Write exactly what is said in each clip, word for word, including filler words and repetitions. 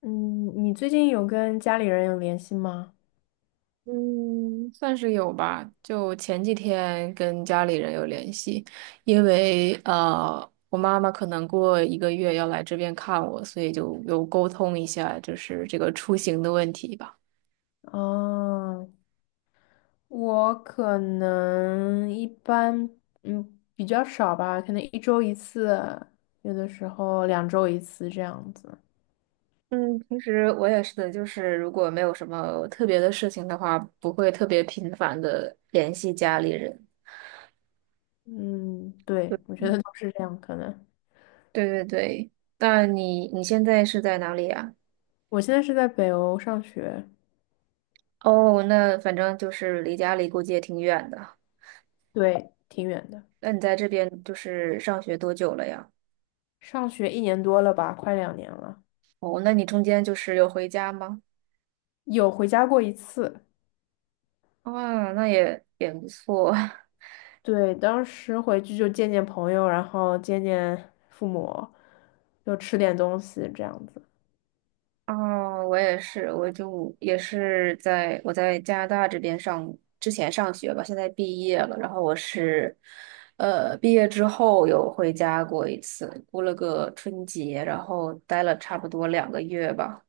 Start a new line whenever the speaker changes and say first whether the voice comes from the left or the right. left: 嗯，你最近有跟家里人有联系吗？
right: 嗯，算是有吧。就前几天跟家里人有联系，因为呃，我妈妈可能过一个月要来这边看我，所以就有沟通一下，就是这个出行的问题吧。
left: 哦，我可能一般，嗯，比较少吧，可能一周一次，有的时候两周一次这样子。
right: 嗯，平时我也是的，就是如果没有什么特别的事情的话，不会特别频繁的联系家里人。
left: 嗯，对，我
right: 对
left: 觉得都是这样，可能。
right: 对对对，那你你现在是在哪里啊？
left: 我现在是在北欧上学，
right: 哦，那反正就是离家里估计也挺远的。
left: 对，挺远的，
right: 那你在这边就是上学多久了呀？
left: 上学一年多了吧，快两年了，
right: 哦，那你中间就是有回家吗？
left: 有回家过一次。
right: 啊，那也也不错。
left: 对，当时回去就见见朋友，然后见见父母，就吃点东西这样子。
right: 啊。我也是，我就也是在我在加拿大这边上，之前上学吧，现在毕业了。然后我是，呃，毕业之后有回家过一次，过了个春节，然后待了差不多两个月吧，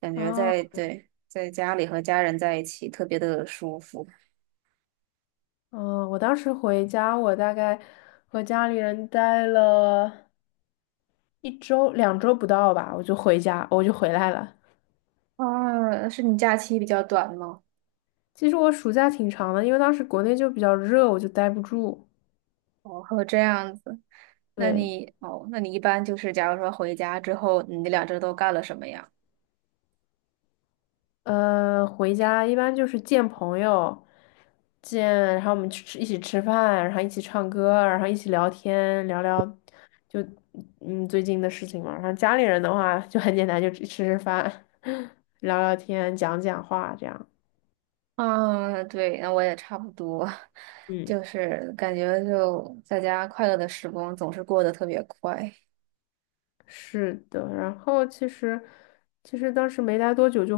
right: 感觉
left: 啊，
right: 在对在家里和家人在一起特别的舒服。
left: 嗯，我当时回家，我大概和家里人待了一周、两周不到吧，我就回家，我就回来了。
right: 啊，是你假期比较短吗？
left: 其实我暑假挺长的，因为当时国内就比较热，我就待不住。
right: 哦，还有这样子，那
left: 对。
right: 你哦，那你一般就是假如说回家之后，你那两周都干了什么呀？
left: 呃，回家一般就是见朋友，见，然后我们去吃，一起吃饭，然后一起唱歌，然后一起聊天，聊聊就嗯最近的事情嘛。然后家里人的话就很简单，就吃吃饭，聊聊天，讲讲话这样。
right: 啊，对，那我也差不多，
left: 嗯，
right: 就是感觉就在家快乐的时光总是过得特别快。
left: 是的。然后其实其实当时没待多久就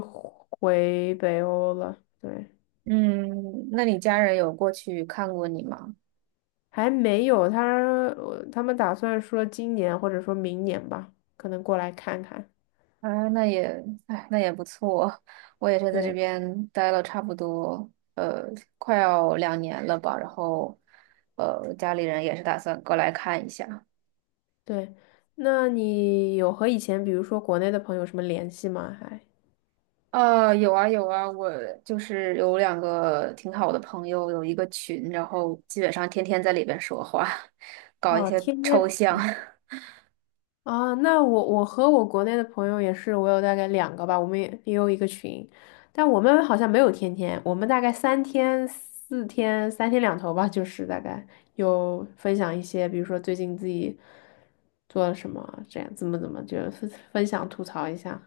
left: 回北欧了，对，
right: 嗯，那你家人有过去看过你吗？
left: 还没有他，呃他们打算说今年或者说明年吧，可能过来看看。
right: 啊，那也，哎，那也不错。我也是在这
left: 对。
right: 边待了差不多，呃，快要两年了吧。然后，呃，家里人也是打算过来看一下。
left: 对，那你有和以前，比如说国内的朋友什么联系吗？还
right: 呃，有啊有啊，我就是有两个挺好的朋友，有一个群，然后基本上天天在里边说话，搞一
left: 哦，
right: 些
left: 天
right: 抽
left: 天
right: 象。
left: 啊，那我我和我国内的朋友也是，我有大概两个吧，我们也也有一个群，但我们好像没有天天，我们大概三天、四天、三天两头吧，就是大概有分享一些，比如说最近自己做了什么，这样怎么怎么，就是分享吐槽一下。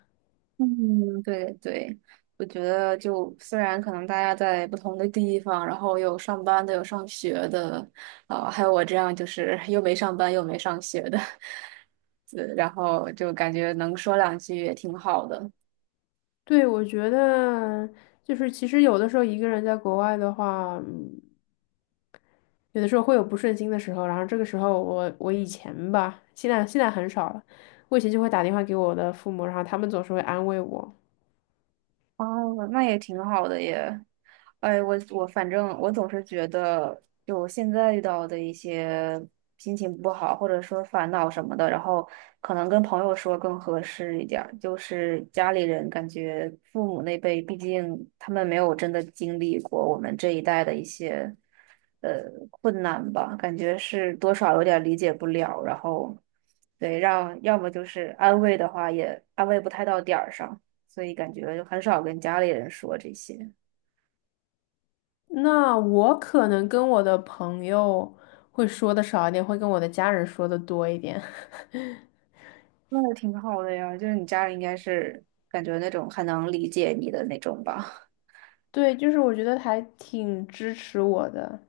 right: 嗯，对对，我觉得就虽然可能大家在不同的地方，然后有上班的，有上学的，啊、还有我这样就是又没上班又没上学的，呃然后就感觉能说两句也挺好的。
left: 对，我觉得就是其实有的时候一个人在国外的话。有的时候会有不顺心的时候，然后这个时候我我以前吧，现在现在很少了，我以前就会打电话给我的父母，然后他们总是会安慰我。
right: 哦，那也挺好的耶。哎，我我反正我总是觉得，就我现在遇到的一些心情不好，或者说烦恼什么的，然后可能跟朋友说更合适一点儿。就是家里人感觉父母那辈，毕竟他们没有真的经历过我们这一代的一些呃困难吧，感觉是多少有点理解不了。然后对，让要么就是安慰的话也安慰不太到点儿上。所以感觉就很少跟家里人说这些。
left: 那我可能跟我的朋友会说的少一点，会跟我的家人说的多一点。
right: 那也挺好的呀，就是你家人应该是感觉那种很能理解你的那种吧？
left: 对，就是我觉得还挺支持我的。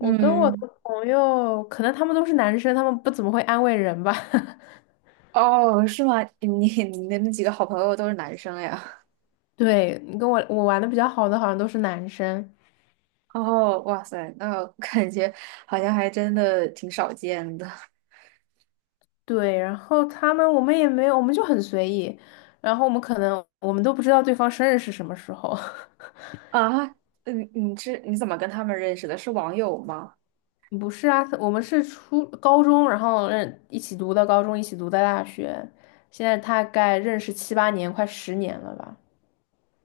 left: 跟我的
right: 嗯，
left: 朋友，可能他们都是男生，他们不怎么会安慰人吧。
right: 哦，是吗？你你的那几个好朋友都是男生呀？
left: 对，你跟我我玩的比较好的，好像都是男生。
right: 哦，哇塞，那感觉好像还真的挺少见的
left: 对，然后他们我们也没有，我们就很随意，然后我们可能我们都不知道对方生日是什么时候。
right: 啊。嗯，你是你怎么跟他们认识的？是网友吗？
left: 不是啊，我们是初高中，然后认一起读的高中，一起读的大学，现在大概认识七八年，快十年了吧。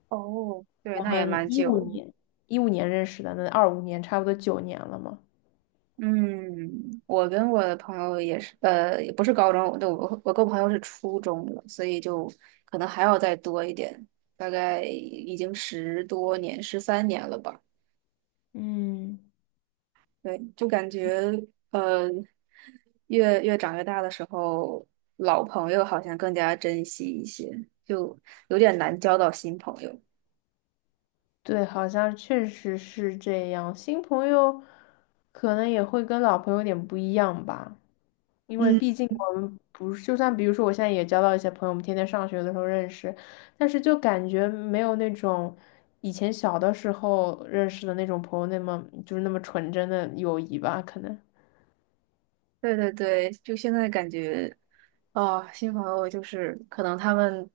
right: 哦，对，
left: 我
right: 那也
left: 们
right: 蛮
left: 一五
right: 久。
left: 年一五年认识的，那二五年差不多九年了嘛。
right: 嗯，我跟我的朋友也是，呃，也不是高中，对，我我跟我朋友是初中了，所以就可能还要再多一点，大概已经十多年，十三年了吧。
left: 嗯，
right: 对，就感觉呃，越越长越大的时候，老朋友好像更加珍惜一些，就有点难交到新朋友。
left: 对，好像确实是这样。新朋友可能也会跟老朋友有点不一样吧，因为
right: 嗯，
left: 毕竟我们不是，就算比如说我现在也交到一些朋友，我们天天上学的时候认识，但是就感觉没有那种以前小的时候认识的那种朋友那么就是那么纯真的友谊吧，可能
right: 对对对，就现在感觉。哦，新朋友就是可能他们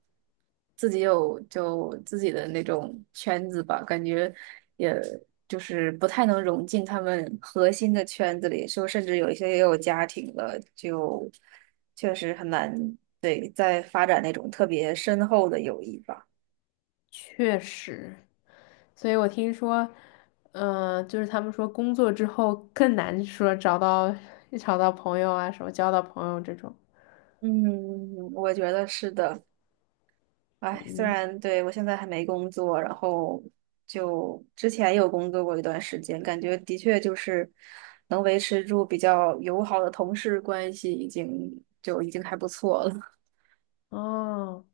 right: 自己有就自己的那种圈子吧，感觉也就是不太能融进他们核心的圈子里，就甚至有一些也有家庭了，就确实很难，对，再发展那种特别深厚的友谊吧。
left: 确实。所以我听说，嗯、就是他们说工作之后更难说找到 找到朋友啊，什么交到朋友这种。
right: 嗯，我觉得是的。哎，虽然对我现在还没工作，然后就之前有工作过一段时间，感觉的确就是能维持住比较友好的同事关系，已经就已经还不错了。
left: 哦，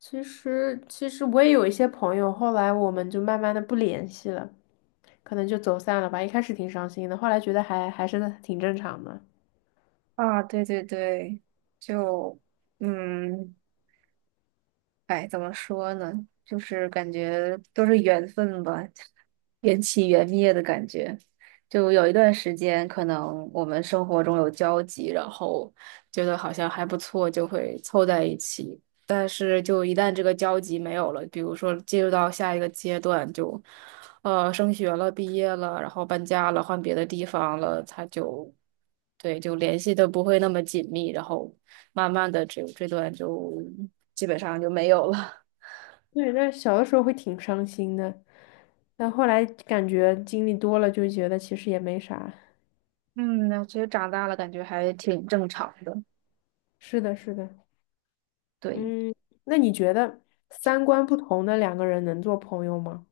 left: 其实其实我也有一些朋友，后来我们就慢慢的不联系了，可能就走散了吧。一开始挺伤心的，后来觉得还还是挺正常的。
right: 啊，对对对，就嗯，哎，怎么说呢？就是感觉都是缘分吧。缘起缘灭的感觉。就有一段时间，可能我们生活中有交集，然后觉得好像还不错，就会凑在一起。但是，就一旦这个交集没有了，比如说进入到下一个阶段，就呃升学了、毕业了，然后搬家了、换别的地方了，他就对就联系的不会那么紧密，然后慢慢的这这段就基本上就没有了。
left: 对，但是小的时候会挺伤心的，但后来感觉经历多了，就觉得其实也没啥。
right: 嗯，那其实长大了感觉还挺正常的，
left: 是的，是的。
right: 对。
left: 嗯，那你觉得三观不同的两个人能做朋友吗？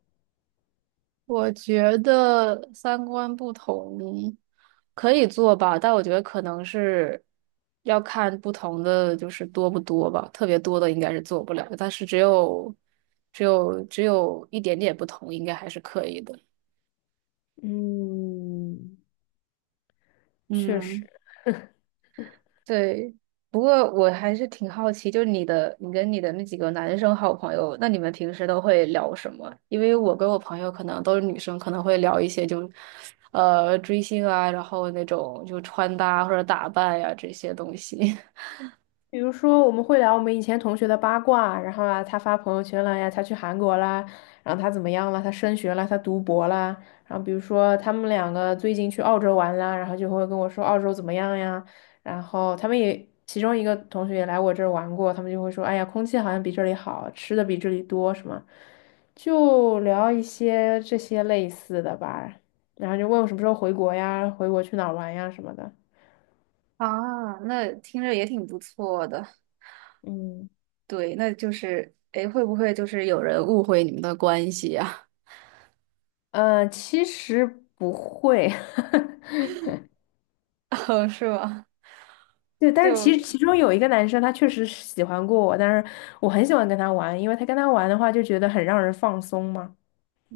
right: 我觉得三观不同可以做吧，但我觉得可能是要看不同的，就是多不多吧。特别多的应该是做不了，但是只有只有只有一点点不同，应该还是可以的。
left: 嗯，确实。
right: 嗯。对，不过我还是挺好奇，就是你的，你跟你的那几个男生好朋友，那你们平时都会聊什么？因为我跟我朋友可能都是女生，可能会聊一些就，呃，追星啊，然后那种就穿搭或者打扮呀、这些东西。
left: 比如说，我们会聊我们以前同学的八卦，然后啊，他发朋友圈了呀，他去韩国啦，然后他怎么样了，他升学了，他读博啦，然后比如说他们两个最近去澳洲玩啦，然后就会跟我说澳洲怎么样呀，然后他们也其中一个同学也来我这儿玩过，他们就会说，哎呀，空气好像比这里好，吃的比这里多什么，就聊一些这些类似的吧，然后就问我什么时候回国呀，回国去哪儿玩呀什么的，
right: 啊，那听着也挺不错的。
left: 嗯。
right: 对，那就是，诶，会不会就是有人误会你们的关系呀、
left: 呃，其实不会，
right: 哦，是吗？
left: 对，但是
right: 就，
left: 其实其中有一个男生，他确实是喜欢过我，但是我很喜欢跟他玩，因为他跟他玩的话就觉得很让人放松嘛。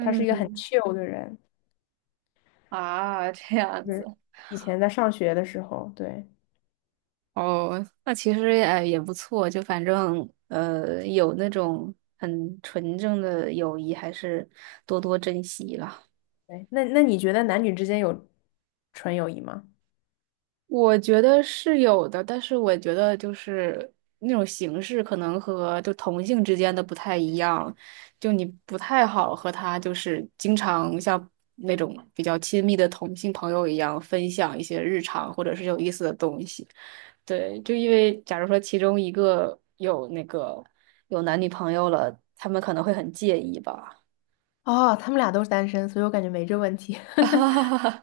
left: 他是一个很 chill 的人，
right: 啊，这样
left: 就
right: 子。
left: 是以前在上学的时候，对，
right: 哦，那其实呃也不错，就反正呃有那种很纯正的友谊，还是多多珍惜了。
left: 对，那那你觉得男女之间有纯友谊吗？
right: 我觉得是有的，但是我觉得就是那种形式可能和就同性之间的不太一样，就你不太好和他就是经常像那种比较亲密的同性朋友一样分享一些日常或者是有意思的东西。对，就因为假如说其中一个有那个有男女朋友了，他们可能会很介意吧。
left: 哦，他们俩都是单身，所以我感觉没这问题。
right: 啊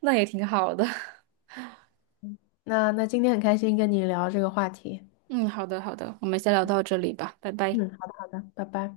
right: 那也挺好的。
left: 那那今天很开心跟你聊这个话题。
right: 嗯，好的，好的，我们先聊到这里吧，拜拜。
left: 嗯，好的好的，拜拜。